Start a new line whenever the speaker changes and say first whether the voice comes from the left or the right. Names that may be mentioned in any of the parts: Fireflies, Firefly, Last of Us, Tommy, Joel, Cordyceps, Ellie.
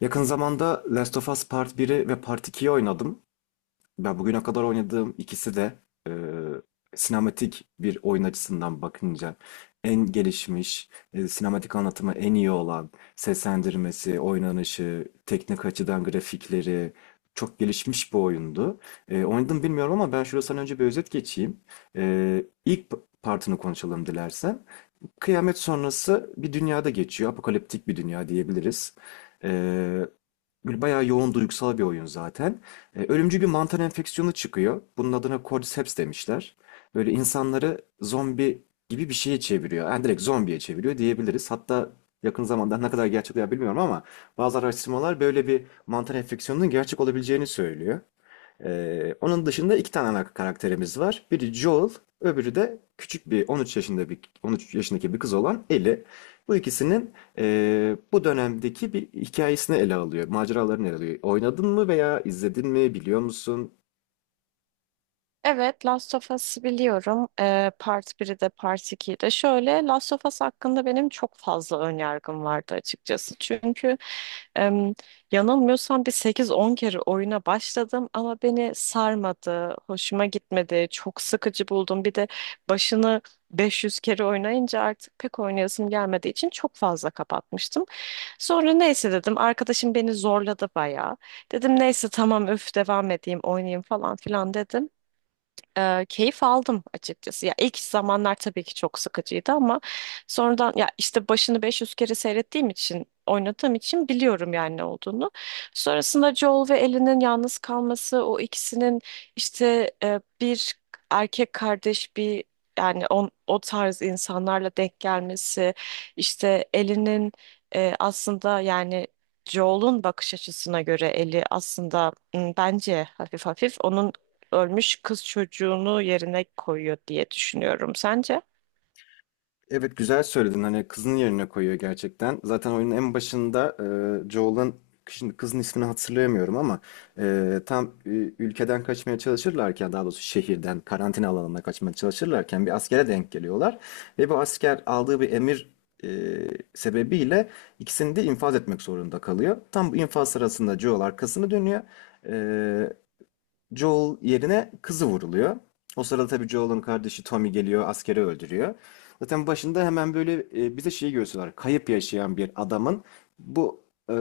left: Yakın zamanda Last of Us Part 1'i ve Part 2'yi oynadım. Ben bugüne kadar oynadığım ikisi de e, sinematik bir oyun açısından bakınca en gelişmiş, sinematik anlatımı en iyi olan, seslendirmesi, oynanışı, teknik açıdan grafikleri çok gelişmiş bir oyundu. Oynadım bilmiyorum ama ben şuradan önce bir özet geçeyim. E, ilk partını konuşalım dilersen. Kıyamet sonrası bir dünyada geçiyor. Apokaliptik bir dünya diyebiliriz. Ee, Böyle bayağı yoğun duygusal bir oyun zaten. Ölümcül bir mantar enfeksiyonu çıkıyor. Bunun adına Cordyceps demişler. Böyle insanları zombi gibi bir şeye çeviriyor. Yani direkt zombiye çeviriyor diyebiliriz. Hatta yakın zamanda ne kadar gerçek veya bilmiyorum ama bazı araştırmalar böyle bir mantar enfeksiyonunun gerçek olabileceğini söylüyor. Onun dışında iki tane ana karakterimiz var. Biri Joel, öbürü de küçük bir 13 yaşındaki bir kız olan Ellie. Bu ikisinin bu dönemdeki bir hikayesini ele alıyor, maceralarını ele alıyor. Oynadın mı veya izledin mi, biliyor musun?
right: Evet, Last of Us'ı biliyorum. Part biri de Part 2'yi de. Şöyle, Last of Us hakkında benim çok fazla önyargım vardı açıkçası. Çünkü em, yanılmıyorsam bir sekiz on kere oyuna başladım ama beni sarmadı, hoşuma gitmedi, çok sıkıcı buldum. Bir de başını 500 kere oynayınca artık pek oynayasım gelmediği için çok fazla kapatmıştım. Sonra neyse dedim, arkadaşım beni zorladı bayağı. Dedim neyse tamam öf devam edeyim, oynayayım falan filan dedim, keyif aldım açıkçası. Ya ilk zamanlar tabii ki çok sıkıcıydı ama sonradan ya işte başını 500 kere seyrettiğim için oynadığım için biliyorum yani ne olduğunu. Sonrasında Joel ve Ellie'nin yalnız kalması, o ikisinin işte bir erkek kardeş bir yani on, o tarz insanlarla denk gelmesi, işte Ellie'nin aslında yani Joel'un bakış açısına göre Ellie aslında bence hafif hafif onun ölmüş kız çocuğunu yerine koyuyor diye düşünüyorum. Sence?
left: Evet, güzel söyledin, hani kızın yerine koyuyor gerçekten. Zaten oyunun en başında Joel'ın, şimdi kızın ismini hatırlayamıyorum ama tam ülkeden kaçmaya çalışırlarken, daha doğrusu şehirden karantina alanına kaçmaya çalışırlarken bir askere denk geliyorlar ve bu asker aldığı bir emir e, sebebiyle ikisini de infaz etmek zorunda kalıyor. Tam bu infaz sırasında Joel arkasını dönüyor. E, Joel yerine kızı vuruluyor. O sırada tabii Joel'ın kardeşi Tommy geliyor, askeri öldürüyor. Zaten başında hemen böyle bize şeyi gösteriyorlar. Kayıp yaşayan bir adamın bu e,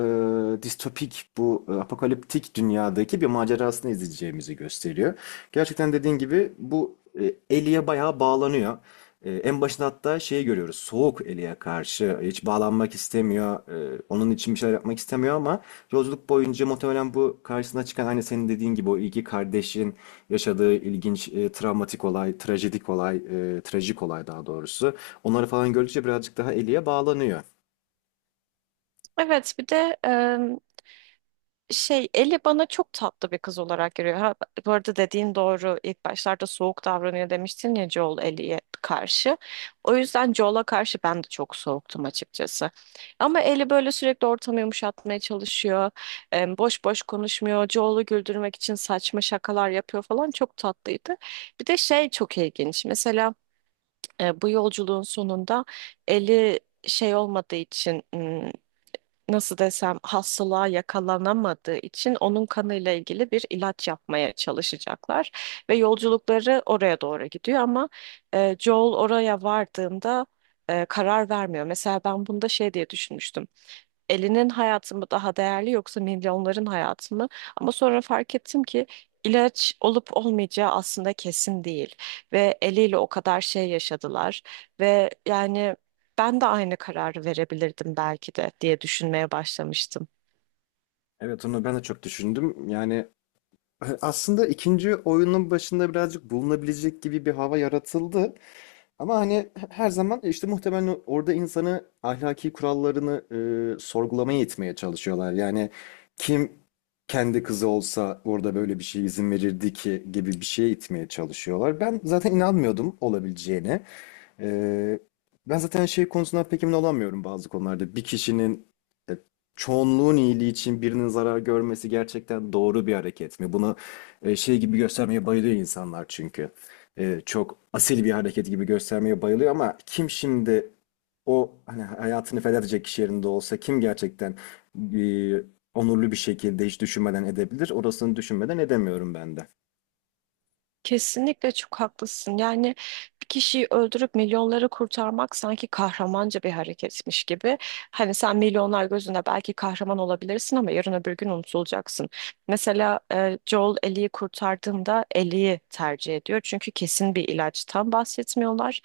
left: distopik, bu apokaliptik dünyadaki bir macerasını izleyeceğimizi gösteriyor. Gerçekten dediğin gibi bu Ellie'ye bayağı bağlanıyor. En başında hatta şeyi görüyoruz. Soğuk Ellie'ye karşı. Hiç bağlanmak istemiyor. Onun için bir şeyler yapmak istemiyor ama yolculuk boyunca muhtemelen bu karşısına çıkan, aynı senin dediğin gibi, o iki kardeşin yaşadığı ilginç travmatik olay, trajedik olay, trajik olay daha doğrusu. Onları falan gördükçe birazcık daha Ellie'ye bağlanıyor.
right: Evet, bir de şey Ellie bana çok tatlı bir kız olarak görüyor. Ha, bu arada dediğin doğru. İlk başlarda soğuk davranıyor demiştin ya Joel Ellie'ye karşı. O yüzden Joel'a karşı ben de çok soğuktum açıkçası. Ama Ellie böyle sürekli ortamı yumuşatmaya çalışıyor. Boş boş konuşmuyor. Joel'u güldürmek için saçma şakalar yapıyor falan. Çok tatlıydı. Bir de şey çok ilginç. Mesela bu yolculuğun sonunda Ellie şey olmadığı için nasıl desem hastalığa yakalanamadığı için onun kanıyla ilgili bir ilaç yapmaya çalışacaklar ve yolculukları oraya doğru gidiyor ama Joel oraya vardığında karar vermiyor. Mesela ben bunda şey diye düşünmüştüm, elinin hayatı mı daha değerli yoksa milyonların hayatı mı? Ama sonra fark ettim ki ilaç olup olmayacağı aslında kesin değil ve eliyle o kadar şey yaşadılar ve yani ben de aynı kararı verebilirdim belki de diye düşünmeye başlamıştım.
left: Evet, onu ben de çok düşündüm. Yani aslında ikinci oyunun başında birazcık bulunabilecek gibi bir hava yaratıldı. Ama hani her zaman işte muhtemelen orada insanı ahlaki kurallarını sorgulamaya itmeye çalışıyorlar. Yani kim kendi kızı olsa orada böyle bir şey izin verirdi ki gibi bir şeye itmeye çalışıyorlar. Ben zaten inanmıyordum olabileceğine. Ee, ben zaten şey konusundan pek emin olamıyorum bazı konularda. Bir kişinin e, çoğunluğun iyiliği için birinin zarar görmesi gerçekten doğru bir hareket mi? Bunu şey gibi göstermeye bayılıyor insanlar çünkü. Çok asil bir hareket gibi göstermeye bayılıyor ama kim şimdi o, hani hayatını feda edecek kişi yerinde olsa, kim gerçekten e, onurlu bir şekilde hiç düşünmeden edebilir? Orasını düşünmeden edemiyorum ben de.
right: Kesinlikle çok haklısın. Yani bir kişiyi öldürüp milyonları kurtarmak sanki kahramanca bir hareketmiş gibi. Hani sen milyonlar gözünde belki kahraman olabilirsin ama yarın öbür gün unutulacaksın. Mesela Joel Ellie'yi kurtardığında Ellie'yi tercih ediyor. Çünkü kesin bir ilaçtan bahsetmiyorlar.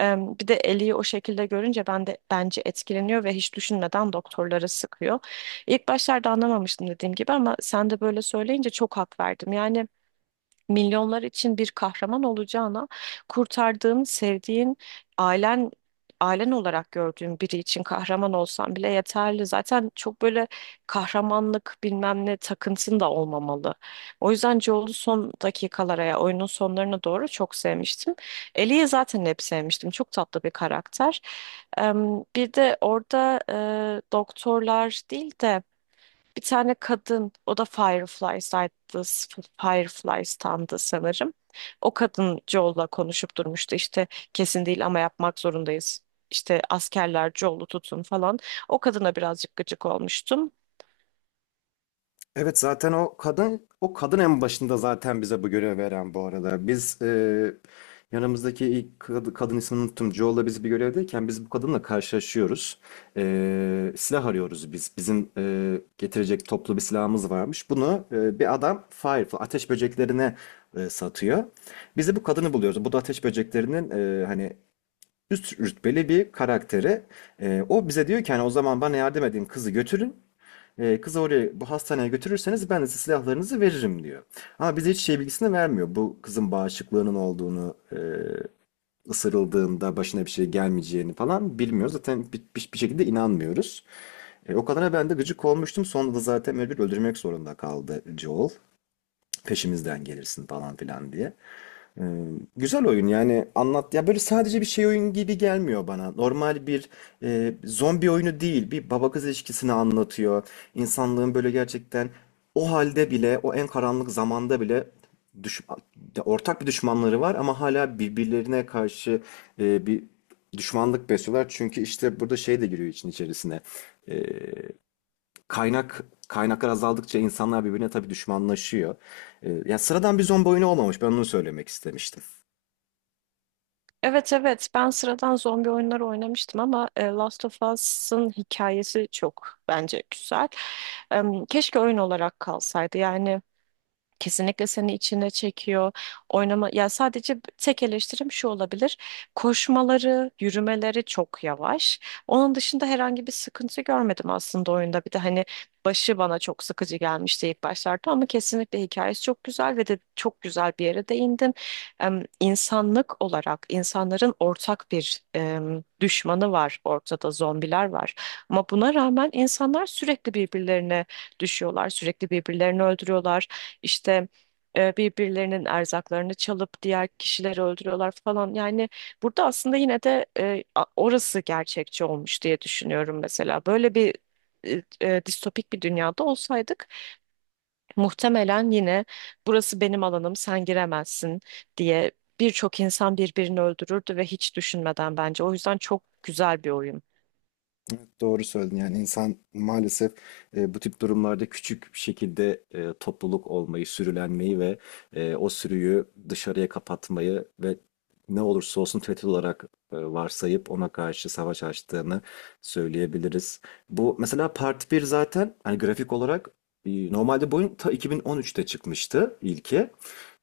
right: E, Bir de Ellie'yi o şekilde görünce ben de bence etkileniyor ve hiç düşünmeden doktorlara sıkıyor. İlk başlarda anlamamıştım dediğim gibi ama sen de böyle söyleyince çok hak verdim. Yani milyonlar için bir kahraman olacağına, kurtardığın, sevdiğin, ailen ailen olarak gördüğün biri için kahraman olsan bile yeterli. Zaten çok böyle kahramanlık bilmem ne takıntın da olmamalı. O yüzden Joel'u son dakikalara ya oyunun sonlarına doğru çok sevmiştim. Ellie'yi zaten hep sevmiştim. Çok tatlı bir karakter. Bir de orada doktorlar değil de bir tane kadın, o da Fireflies'taydı, Fireflies'tandı sanırım. O kadın Joel'la konuşup durmuştu işte kesin değil ama yapmak zorundayız. İşte askerler Joel'u tutun falan. O kadına birazcık gıcık olmuştum.
left: Evet, zaten o kadın en başında zaten bize bu görevi veren, bu arada. Biz yanımızdaki ilk kadın, ismini unuttum, Joel'la biz bir görevdeyken biz bu kadınla karşılaşıyoruz. Silah arıyoruz biz. Bizim getirecek toplu bir silahımız varmış. Bunu bir adam Firefly ateş böceklerine satıyor. Biz de bu kadını buluyoruz. Bu da ateş böceklerinin hani üst rütbeli bir karakteri. O bize diyor ki, hani, o zaman bana yardım edin, kızı götürün. Kızı oraya, bu hastaneye götürürseniz ben de size silahlarınızı veririm diyor. Ama bize hiç şey bilgisini vermiyor. Bu kızın bağışıklığının olduğunu, ısırıldığında başına bir şey gelmeyeceğini falan bilmiyoruz. Zaten bir şekilde inanmıyoruz. O kadına ben de gıcık olmuştum. Sonra da zaten mecbur öldürmek zorunda kaldı Joel. Peşimizden gelirsin falan filan diye. Ee, güzel oyun yani, anlat ya, böyle sadece bir şey oyun gibi gelmiyor bana. Normal bir zombi oyunu değil. Bir baba kız ilişkisini anlatıyor. İnsanlığın böyle gerçekten o halde bile, o en karanlık zamanda bile, düş ya ortak bir düşmanları var ama hala birbirlerine karşı bir düşmanlık besliyorlar. Çünkü işte burada şey de giriyor için içerisine. Ee, kaynaklar azaldıkça insanlar birbirine tabii düşmanlaşıyor. Ya sıradan bir zombi oyunu olmamış. Ben onu söylemek istemiştim.
right: Evet, evet, ben sıradan zombi oyunları oynamıştım ama Last of Us'ın hikayesi çok bence güzel. Keşke oyun olarak kalsaydı yani. Kesinlikle seni içine çekiyor. Oynama ya, sadece tek eleştirim şu olabilir. Koşmaları, yürümeleri çok yavaş. Onun dışında herhangi bir sıkıntı görmedim aslında oyunda. Bir de hani başı bana çok sıkıcı gelmişti ilk başlarda ama kesinlikle hikayesi çok güzel ve de çok güzel bir yere değindin. İnsanlık olarak insanların ortak bir düşmanı var, ortada zombiler var. Ama buna rağmen insanlar sürekli birbirlerine düşüyorlar, sürekli birbirlerini öldürüyorlar. İşte birbirlerinin erzaklarını çalıp diğer kişileri öldürüyorlar falan. Yani burada aslında yine de orası gerçekçi olmuş diye düşünüyorum mesela. Böyle bir distopik bir dünyada olsaydık muhtemelen yine burası benim alanım sen giremezsin diye birçok insan birbirini öldürürdü ve hiç düşünmeden bence. O yüzden çok güzel bir oyun.
left: Doğru söyledin. Yani insan maalesef bu tip durumlarda küçük bir şekilde topluluk olmayı, sürülenmeyi ve o sürüyü dışarıya kapatmayı ve ne olursa olsun tehdit olarak varsayıp ona karşı savaş açtığını söyleyebiliriz. Bu mesela Part 1 zaten, hani grafik olarak normalde bu oyun ta 2013'te çıkmıştı ilki.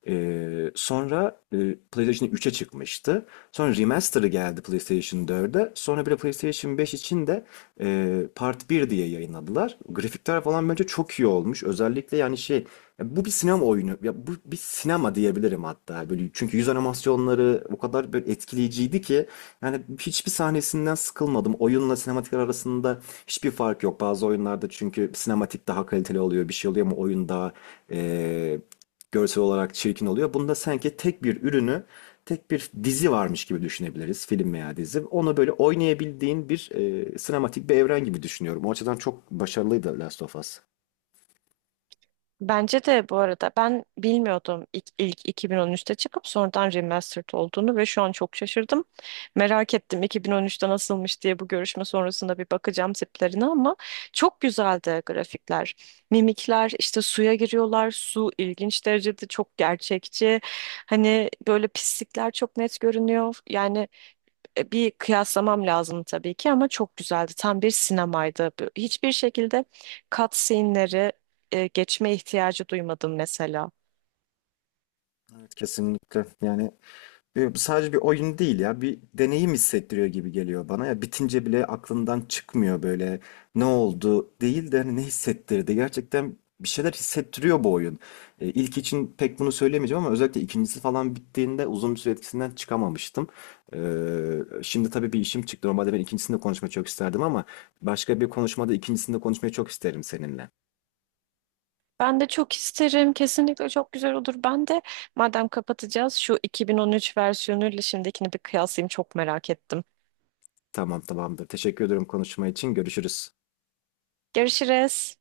left: Sonra PlayStation 3'e çıkmıştı. Sonra remaster'ı geldi PlayStation 4'e. Sonra bir de PlayStation 5 için de Part 1 diye yayınladılar. Grafikler falan bence çok iyi olmuş. Özellikle yani şey, ya bu bir sinema oyunu. Ya bu bir sinema diyebilirim hatta. Böyle, çünkü yüz animasyonları o kadar böyle etkileyiciydi ki yani hiçbir sahnesinden sıkılmadım. Oyunla sinematikler arasında hiçbir fark yok. Bazı oyunlarda çünkü sinematik daha kaliteli oluyor, bir şey oluyor ama oyun daha e, görsel olarak çirkin oluyor. Bunda sanki tek bir ürünü, tek bir dizi varmış gibi düşünebiliriz. Film veya dizi. Onu böyle oynayabildiğin bir sinematik bir evren gibi düşünüyorum. O açıdan çok başarılıydı Last of Us.
right: Bence de bu arada ben bilmiyordum ilk 2013'te çıkıp sonradan remastered olduğunu ve şu an çok şaşırdım. Merak ettim 2013'te nasılmış diye, bu görüşme sonrasında bir bakacağım tiplerine ama çok güzeldi grafikler. Mimikler, işte suya giriyorlar. Su ilginç derecede çok gerçekçi. Hani böyle pislikler çok net görünüyor. Yani bir kıyaslamam lazım tabii ki ama çok güzeldi. Tam bir sinemaydı. Hiçbir şekilde cutscene'leri geçme ihtiyacı duymadım mesela.
left: Evet, kesinlikle. Yani bu sadece bir oyun değil, ya bir deneyim hissettiriyor gibi geliyor bana, ya bitince bile aklından çıkmıyor. Böyle ne oldu değil de, hani ne hissettirdi, gerçekten bir şeyler hissettiriyor bu oyun. E, ilk için pek bunu söyleyemeyeceğim ama özellikle ikincisi falan bittiğinde uzun bir süre etkisinden çıkamamıştım. Şimdi tabii bir işim çıktı, normalde ben ikincisini de konuşmayı çok isterdim ama başka bir konuşmada ikincisini de konuşmayı çok isterim seninle.
right: Ben de çok isterim. Kesinlikle çok güzel olur. Ben de madem kapatacağız şu 2013 versiyonuyla şimdikini bir kıyaslayayım. Çok merak ettim.
left: Tamam, tamamdır, teşekkür ederim konuşma için, görüşürüz.
right: Görüşürüz.